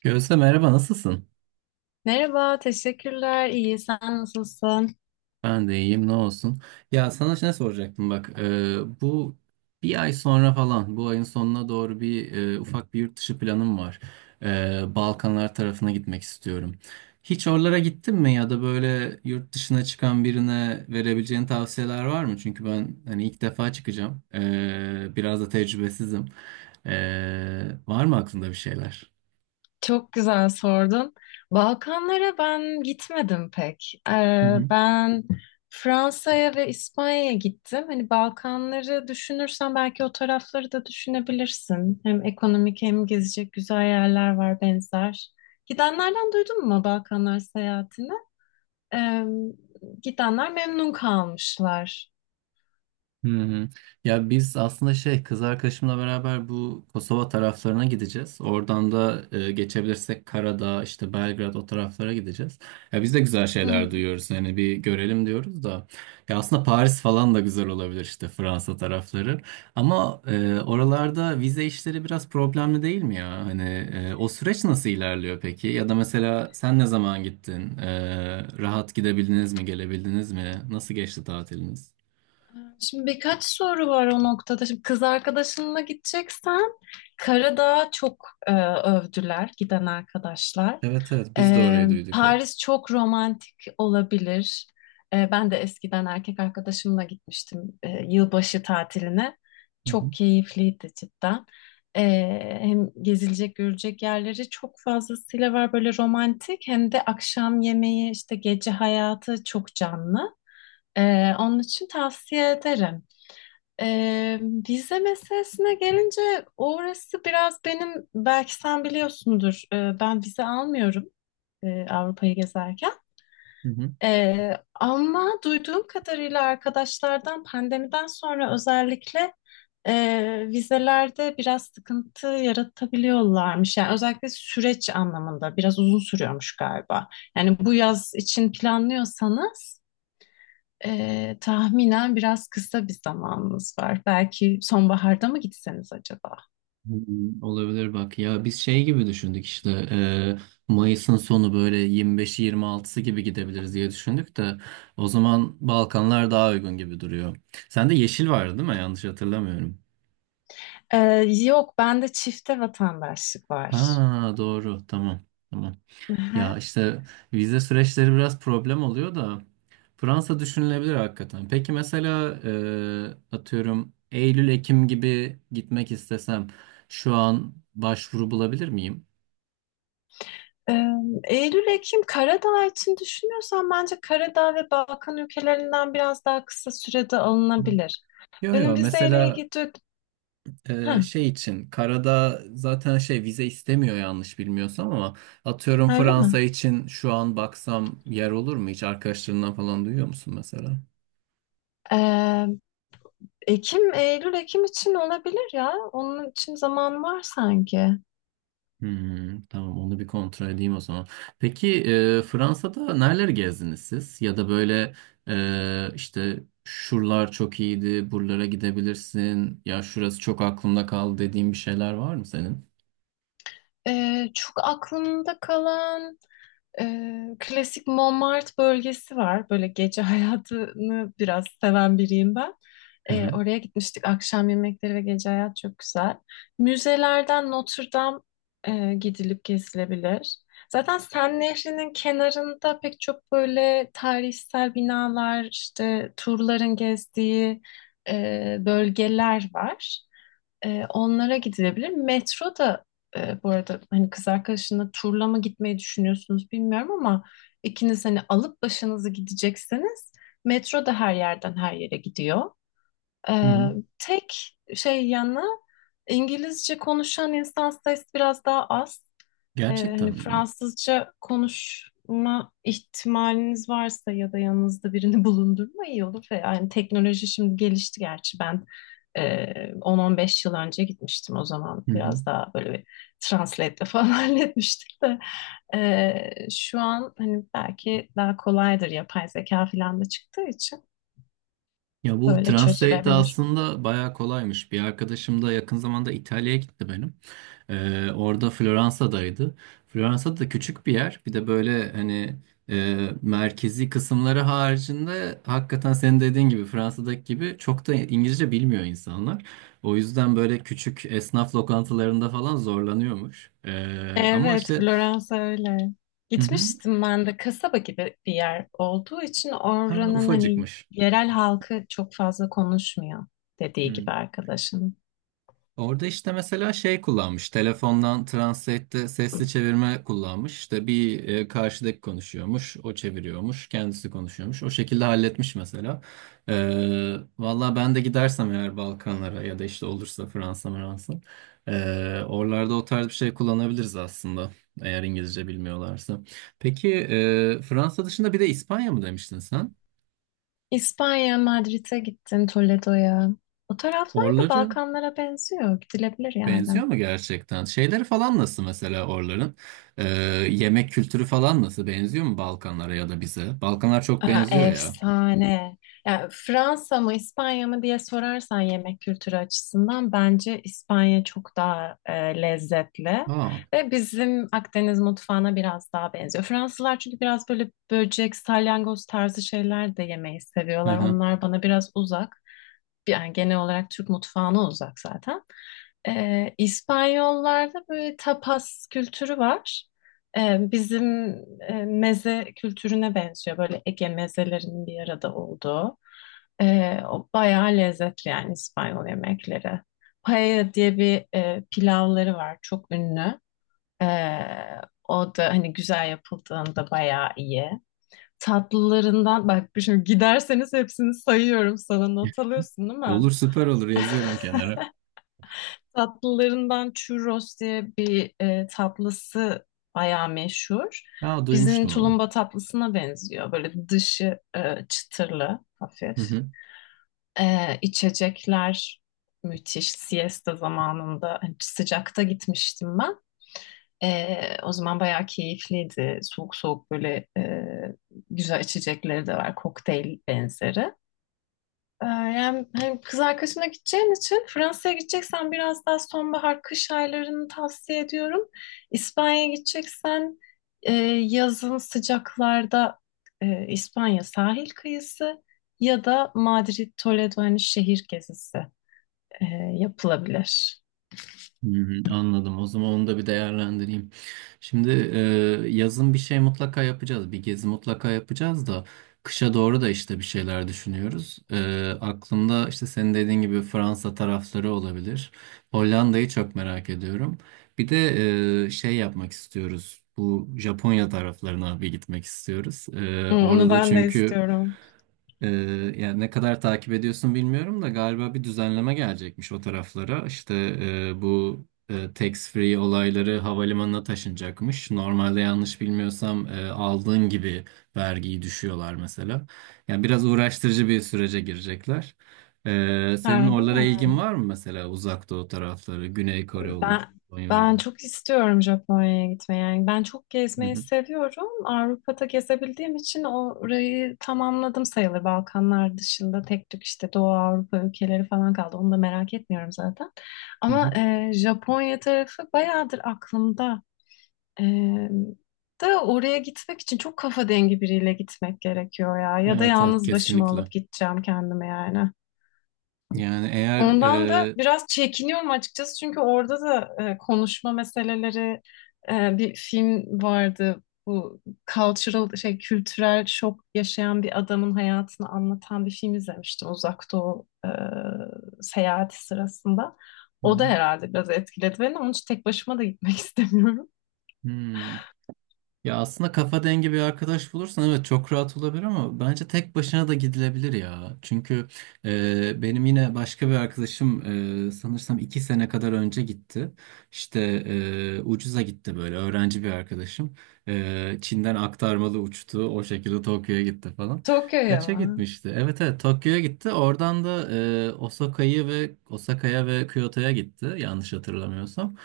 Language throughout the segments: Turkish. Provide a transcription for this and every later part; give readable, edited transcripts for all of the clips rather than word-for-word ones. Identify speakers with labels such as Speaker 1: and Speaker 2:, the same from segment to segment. Speaker 1: Gözde merhaba, nasılsın?
Speaker 2: Merhaba, teşekkürler. İyi, sen nasılsın?
Speaker 1: Ben de iyiyim, ne olsun. Ya sana ne soracaktım bak, bu bir ay sonra falan, bu ayın sonuna doğru bir ufak bir yurt dışı planım var. Balkanlar tarafına gitmek istiyorum. Hiç oralara gittin mi, ya da böyle yurt dışına çıkan birine verebileceğin tavsiyeler var mı? Çünkü ben hani ilk defa çıkacağım. Biraz da tecrübesizim. Var mı aklında bir şeyler?
Speaker 2: Çok güzel sordun. Balkanlara ben gitmedim pek. Ben Fransa'ya ve İspanya'ya gittim. Hani Balkanları düşünürsen belki o tarafları da düşünebilirsin. Hem ekonomik hem gezecek güzel yerler var benzer. Gidenlerden duydun mu Balkanlar seyahatini? Ee, gidenler memnun kalmışlar.
Speaker 1: Hı hı. Ya biz aslında şey, kız arkadaşımla beraber bu Kosova taraflarına gideceğiz. Oradan da geçebilirsek Karadağ, işte Belgrad, o taraflara gideceğiz. Ya biz de güzel
Speaker 2: Hı.
Speaker 1: şeyler duyuyoruz. Yani bir görelim diyoruz da. Ya aslında Paris falan da güzel olabilir, işte Fransa tarafları. Ama oralarda vize işleri biraz problemli değil mi ya? Hani o süreç nasıl ilerliyor peki? Ya da mesela sen ne zaman gittin? Rahat gidebildiniz mi, gelebildiniz mi? Nasıl geçti tatiliniz?
Speaker 2: Şimdi birkaç soru var o noktada. Şimdi kız arkadaşınla gideceksen Karadağ'ı çok övdüler giden arkadaşlar.
Speaker 1: Evet, evet, biz de orayı duyduk hep.
Speaker 2: Paris çok romantik olabilir. Ben de eskiden erkek arkadaşımla gitmiştim yılbaşı tatiline.
Speaker 1: Hı hı,
Speaker 2: Çok keyifliydi cidden. E, hem gezilecek görecek yerleri çok fazlasıyla var böyle romantik hem de akşam yemeği işte gece hayatı çok canlı. Onun için tavsiye ederim. Ee, vize meselesine gelince orası biraz benim belki sen biliyorsundur ben vize almıyorum Avrupa'yı gezerken.
Speaker 1: hı hı.
Speaker 2: Ama duyduğum kadarıyla arkadaşlardan pandemiden sonra özellikle vizelerde biraz sıkıntı yaratabiliyorlarmış. Yani özellikle süreç anlamında biraz uzun sürüyormuş galiba. Yani bu yaz için planlıyorsanız tahminen biraz kısa bir zamanımız var. Belki sonbaharda mı gitseniz acaba?
Speaker 1: Hmm, olabilir. Bak ya, biz şey gibi düşündük, işte Mayıs'ın sonu, böyle 25'i 26'sı gibi gidebiliriz diye düşündük de, o zaman Balkanlar daha uygun gibi duruyor. Sende yeşil vardı değil mi? Yanlış hatırlamıyorum.
Speaker 2: Ee, yok, bende çifte vatandaşlık var.
Speaker 1: Ha doğru, tamam, tamam. Ya
Speaker 2: Aha.
Speaker 1: işte, vize süreçleri biraz problem oluyor da Fransa düşünülebilir hakikaten. Peki mesela atıyorum Eylül-Ekim gibi gitmek istesem şu an başvuru bulabilir miyim?
Speaker 2: Ee, Eylül, Ekim, Karadağ için düşünüyorsan bence Karadağ ve Balkan ülkelerinden biraz daha kısa sürede alınabilir.
Speaker 1: Yo, yo,
Speaker 2: Benim vizeyle
Speaker 1: mesela
Speaker 2: ilgili... Ha,
Speaker 1: şey için karada zaten şey vize istemiyor, yanlış bilmiyorsam, ama atıyorum
Speaker 2: öyle mi?
Speaker 1: Fransa için şu an baksam yer olur mu? Hiç arkadaşlarından falan duyuyor musun mesela?
Speaker 2: Ee, Ekim, Eylül, Ekim için olabilir ya. Onun için zaman var sanki.
Speaker 1: Hmm, tamam, onu bir kontrol edeyim o zaman. Peki Fransa'da nereleri gezdiniz siz? Ya da böyle işte şuralar çok iyiydi, buralara gidebilirsin. Ya şurası çok aklımda kaldı dediğin bir şeyler var mı senin?
Speaker 2: Çok aklımda kalan e, klasik Montmartre bölgesi var. Böyle gece hayatını biraz seven biriyim ben.
Speaker 1: Hı hı.
Speaker 2: Oraya gitmiştik. Akşam yemekleri ve gece hayat çok güzel. Müzelerden Notre Dame gidilip gezilebilir. Zaten Sen Nehri'nin kenarında pek çok böyle tarihsel binalar, işte turların gezdiği bölgeler var. Onlara gidilebilir. Metro da bu arada hani kız arkadaşınla turla mı gitmeyi düşünüyorsunuz bilmiyorum ama ikiniz hani alıp başınızı gidecekseniz metro da her yerden her yere gidiyor.
Speaker 1: Hı
Speaker 2: Ee,
Speaker 1: hı.
Speaker 2: tek şey yanı İngilizce konuşan insan sayısı biraz daha az. Hani
Speaker 1: Gerçekten mi?
Speaker 2: Fransızca konuşma ihtimaliniz varsa ya da yanınızda birini bulundurma iyi olur. Ve yani teknoloji şimdi gelişti gerçi ben 10-15 yıl önce gitmiştim o zaman.
Speaker 1: Hı hı.
Speaker 2: Biraz daha böyle bir translate'le falan halletmiştik de. Şu an hani belki daha kolaydır yapay zeka falan da çıktığı için
Speaker 1: Ya bu
Speaker 2: böyle
Speaker 1: Translate de
Speaker 2: çözülebilir.
Speaker 1: aslında bayağı kolaymış. Bir arkadaşım da yakın zamanda İtalya'ya gitti benim. Orada Floransa'daydı. Floransa da küçük bir yer. Bir de böyle hani merkezi kısımları haricinde hakikaten senin dediğin gibi, Fransa'daki gibi, çok da İngilizce bilmiyor insanlar. O yüzden böyle küçük esnaf lokantalarında falan zorlanıyormuş. Ama
Speaker 2: Evet,
Speaker 1: işte,
Speaker 2: Floransa öyle.
Speaker 1: hı hı,
Speaker 2: Gitmiştim ben de kasaba gibi bir yer olduğu için
Speaker 1: ha,
Speaker 2: oranın hani
Speaker 1: ufacıkmış.
Speaker 2: yerel halkı çok fazla konuşmuyor dediği
Speaker 1: Hı.
Speaker 2: gibi arkadaşın.
Speaker 1: Orada işte mesela şey kullanmış. Telefondan Translate'de sesli çevirme kullanmış. İşte bir, karşıdaki konuşuyormuş, o çeviriyormuş, kendisi konuşuyormuş. O şekilde halletmiş mesela. Valla ben de gidersem eğer Balkanlara ya da işte olursa Fransa, Fransa, oralarda o tarz bir şey kullanabiliriz aslında, eğer İngilizce bilmiyorlarsa. Peki Fransa dışında bir de İspanya mı demiştin sen?
Speaker 2: İspanya, Madrid'e gittim, Toledo'ya. O taraflar da
Speaker 1: Oraları
Speaker 2: Balkanlara benziyor. Gidilebilir yani.
Speaker 1: benziyor mu gerçekten? Şeyleri falan nasıl mesela oraların? Ee, Yemek kültürü falan nasıl? Benziyor mu Balkanlara ya da bize? Balkanlar çok
Speaker 2: Aa,
Speaker 1: benziyor ya.
Speaker 2: efsane. Yani Fransa mı İspanya mı diye sorarsan yemek kültürü açısından bence İspanya çok daha lezzetli
Speaker 1: Aa,
Speaker 2: ve bizim Akdeniz mutfağına biraz daha benziyor. Fransızlar çünkü biraz böyle böcek, salyangoz tarzı şeyler de yemeyi
Speaker 1: hı
Speaker 2: seviyorlar.
Speaker 1: hı.
Speaker 2: Onlar bana biraz uzak. Yani genel olarak Türk mutfağına uzak zaten. İspanyollarda böyle tapas kültürü var. Bizim meze kültürüne benziyor. Böyle Ege mezelerinin bir arada olduğu. O bayağı lezzetli yani İspanyol yemekleri. Paella diye bir pilavları var. Çok ünlü. Ee, o da hani güzel yapıldığında bayağı iyi. Tatlılarından bak şimdi giderseniz hepsini sayıyorum sana not alıyorsun değil mi?
Speaker 1: Olur, süper, olur, yazıyorum kenara.
Speaker 2: Tatlılarından churros diye bir tatlısı bayağı meşhur.
Speaker 1: Aa,
Speaker 2: Bizim
Speaker 1: duymuştum onu.
Speaker 2: tulumba tatlısına benziyor. Böyle dışı çıtırlı,
Speaker 1: Hı
Speaker 2: hafif.
Speaker 1: hı.
Speaker 2: İçecekler müthiş. Siesta zamanında hani sıcakta gitmiştim ben. O zaman bayağı keyifliydi. Soğuk soğuk böyle güzel içecekleri de var. Kokteyl benzeri. Yani hani kız arkadaşımla gideceğin için Fransa'ya gideceksen biraz daha sonbahar kış aylarını tavsiye ediyorum. İspanya'ya gideceksen e, yazın sıcaklarda İspanya sahil kıyısı ya da Madrid, Toledo hani şehir gezisi e, yapılabilir.
Speaker 1: Hmm, anladım. O zaman onu da bir değerlendireyim. Şimdi yazın bir şey mutlaka yapacağız. Bir gezi mutlaka yapacağız da kışa doğru da işte bir şeyler düşünüyoruz. Aklımda işte senin dediğin gibi Fransa tarafları olabilir. Hollanda'yı çok merak ediyorum. Bir de şey yapmak istiyoruz. Bu Japonya taraflarına bir gitmek istiyoruz.
Speaker 2: Hı,
Speaker 1: Orada
Speaker 2: onu
Speaker 1: da
Speaker 2: ben de
Speaker 1: çünkü
Speaker 2: istiyorum.
Speaker 1: ee, yani ne kadar takip ediyorsun bilmiyorum da, galiba bir düzenleme gelecekmiş o taraflara. İşte bu tax free olayları havalimanına taşınacakmış. Normalde yanlış bilmiyorsam aldığın gibi vergiyi düşüyorlar mesela. Yani biraz uğraştırıcı bir sürece girecekler. Senin
Speaker 2: Harbi
Speaker 1: oralara
Speaker 2: mi?
Speaker 1: ilgin var mı mesela? Uzak Doğu tarafları, Güney Kore olur,
Speaker 2: Ben
Speaker 1: Japonya olur?
Speaker 2: çok istiyorum Japonya'ya gitmeyi. Yani ben çok
Speaker 1: Hı
Speaker 2: gezmeyi
Speaker 1: hı,
Speaker 2: seviyorum. Avrupa'da gezebildiğim için orayı tamamladım sayılır. Balkanlar dışında tek tük işte Doğu Avrupa ülkeleri falan kaldı. Onu da merak etmiyorum zaten.
Speaker 1: hı
Speaker 2: Ama
Speaker 1: hı.
Speaker 2: Japonya tarafı bayağıdır aklımda. E, da oraya gitmek için çok kafa dengi biriyle gitmek gerekiyor ya. Ya da
Speaker 1: Evet, evet,
Speaker 2: yalnız başıma
Speaker 1: kesinlikle.
Speaker 2: alıp gideceğim kendime yani.
Speaker 1: Yani eğer
Speaker 2: Ondan da biraz çekiniyorum açıkçası çünkü orada da konuşma meseleleri bir film vardı. Bu cultural şey kültürel şok yaşayan bir adamın hayatını anlatan bir film izlemiştim Uzak Doğu seyahati sırasında.
Speaker 1: hı
Speaker 2: O da herhalde biraz etkiledi beni. Onun için tek başıma da gitmek istemiyorum.
Speaker 1: hı. Ya aslında kafa dengi bir arkadaş bulursan evet çok rahat olabilir, ama bence tek başına da gidilebilir ya. Çünkü benim yine başka bir arkadaşım sanırsam 2 sene kadar önce gitti. İşte ucuza gitti, böyle öğrenci bir arkadaşım. Çin'den aktarmalı uçtu, o şekilde Tokyo'ya gitti falan.
Speaker 2: Tokyo'ya
Speaker 1: Kaça
Speaker 2: mı?
Speaker 1: gitmişti? Evet, evet, Tokyo'ya gitti. Oradan da Osaka'yı ve Osaka'ya ve Kyoto'ya gitti, yanlış hatırlamıyorsam.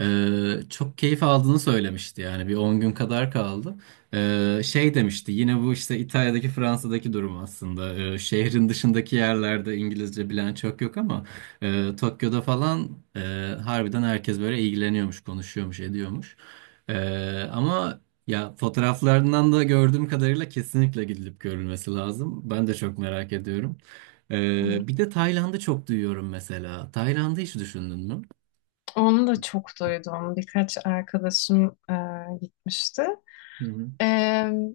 Speaker 1: Çok keyif aldığını söylemişti, yani bir 10 gün kadar kaldı. Şey demişti, yine bu işte İtalya'daki, Fransa'daki durum aslında. Şehrin dışındaki yerlerde İngilizce bilen çok yok, ama Tokyo'da falan harbiden herkes böyle ilgileniyormuş, konuşuyormuş, ediyormuş. Ama ya, fotoğraflarından da gördüğüm kadarıyla kesinlikle gidilip görülmesi lazım. Ben de çok merak ediyorum.
Speaker 2: Hı.
Speaker 1: Bir de Tayland'ı çok duyuyorum mesela. Tayland'ı hiç düşündün
Speaker 2: Onu da çok duydum. Birkaç arkadaşım gitmişti.
Speaker 1: mü?
Speaker 2: E,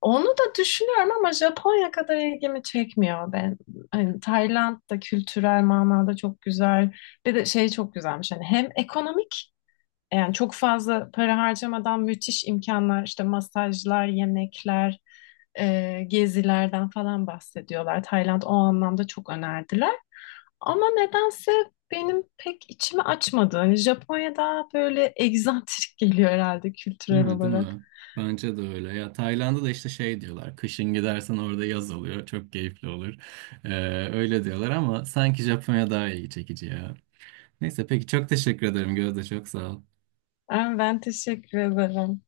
Speaker 2: onu da düşünüyorum ama Japonya kadar ilgimi çekmiyor ben. Hani Tayland da kültürel manada çok güzel. Bir de şey çok güzelmiş. Hani hem ekonomik yani çok fazla para harcamadan müthiş imkanlar işte masajlar, yemekler, gezilerden falan bahsediyorlar. Tayland o anlamda çok önerdiler. Ama nedense benim pek içimi açmadı. Hani Japonya daha böyle egzantrik geliyor herhalde
Speaker 1: Değil
Speaker 2: kültürel
Speaker 1: mi? Değil
Speaker 2: olarak.
Speaker 1: mi? Bence de öyle. Ya Tayland'da da işte şey diyorlar. Kışın gidersen orada yaz oluyor. Çok keyifli olur. Ee, öyle diyorlar ama sanki Japonya daha ilgi çekici ya. Neyse, peki, çok teşekkür ederim Gözde. Çok sağ ol.
Speaker 2: Ben, teşekkür ederim.